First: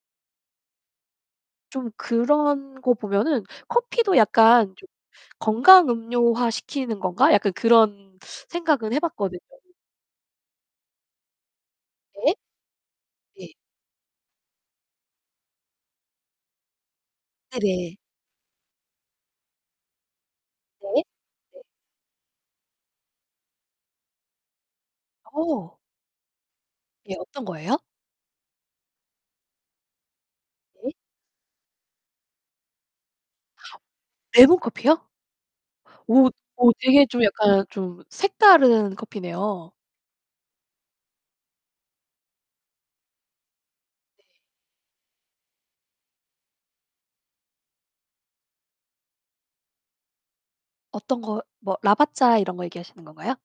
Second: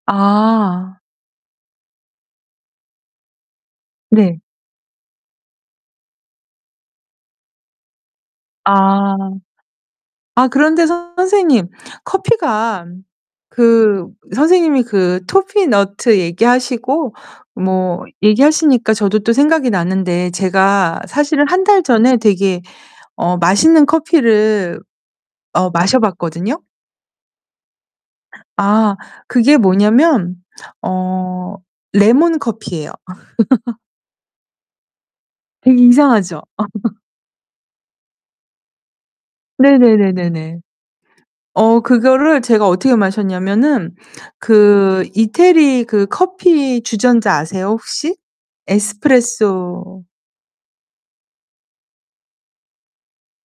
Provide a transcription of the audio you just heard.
아. 좀 그런 거 보면은 커피도 네. 약간 좀 '건강 음료화 시키는 건가?' 약간 그런 생각은 해 아. 봤거든요. 아 그런데 선생님 네. 커피가 네. 그 선생님이 그 toffee nut 얘기하시고 네네. 뭐 얘기하시니까 저도 또 생각이 났는데 네. 제가 사실은 네. 1 달 전에 되게 어 맛있는 커피를 어 어. 마셔 봤거든요. 예 어떤 거예요? 아 그게 뭐냐면 네. 어 레몬 커피예요. 아 레몬 커피요? 되게 오 이상하죠? 오 되게 좀 약간 좀 색다른 커피네요. 네네네네네. 어 그거를 제가 어떻게 마셨냐면은 네. 그 이태리 그 커피 주전자 아세요 혹시? 에스프레소 어떤 거 뭐 라바짜 이런 거 얘기하시는 건가요?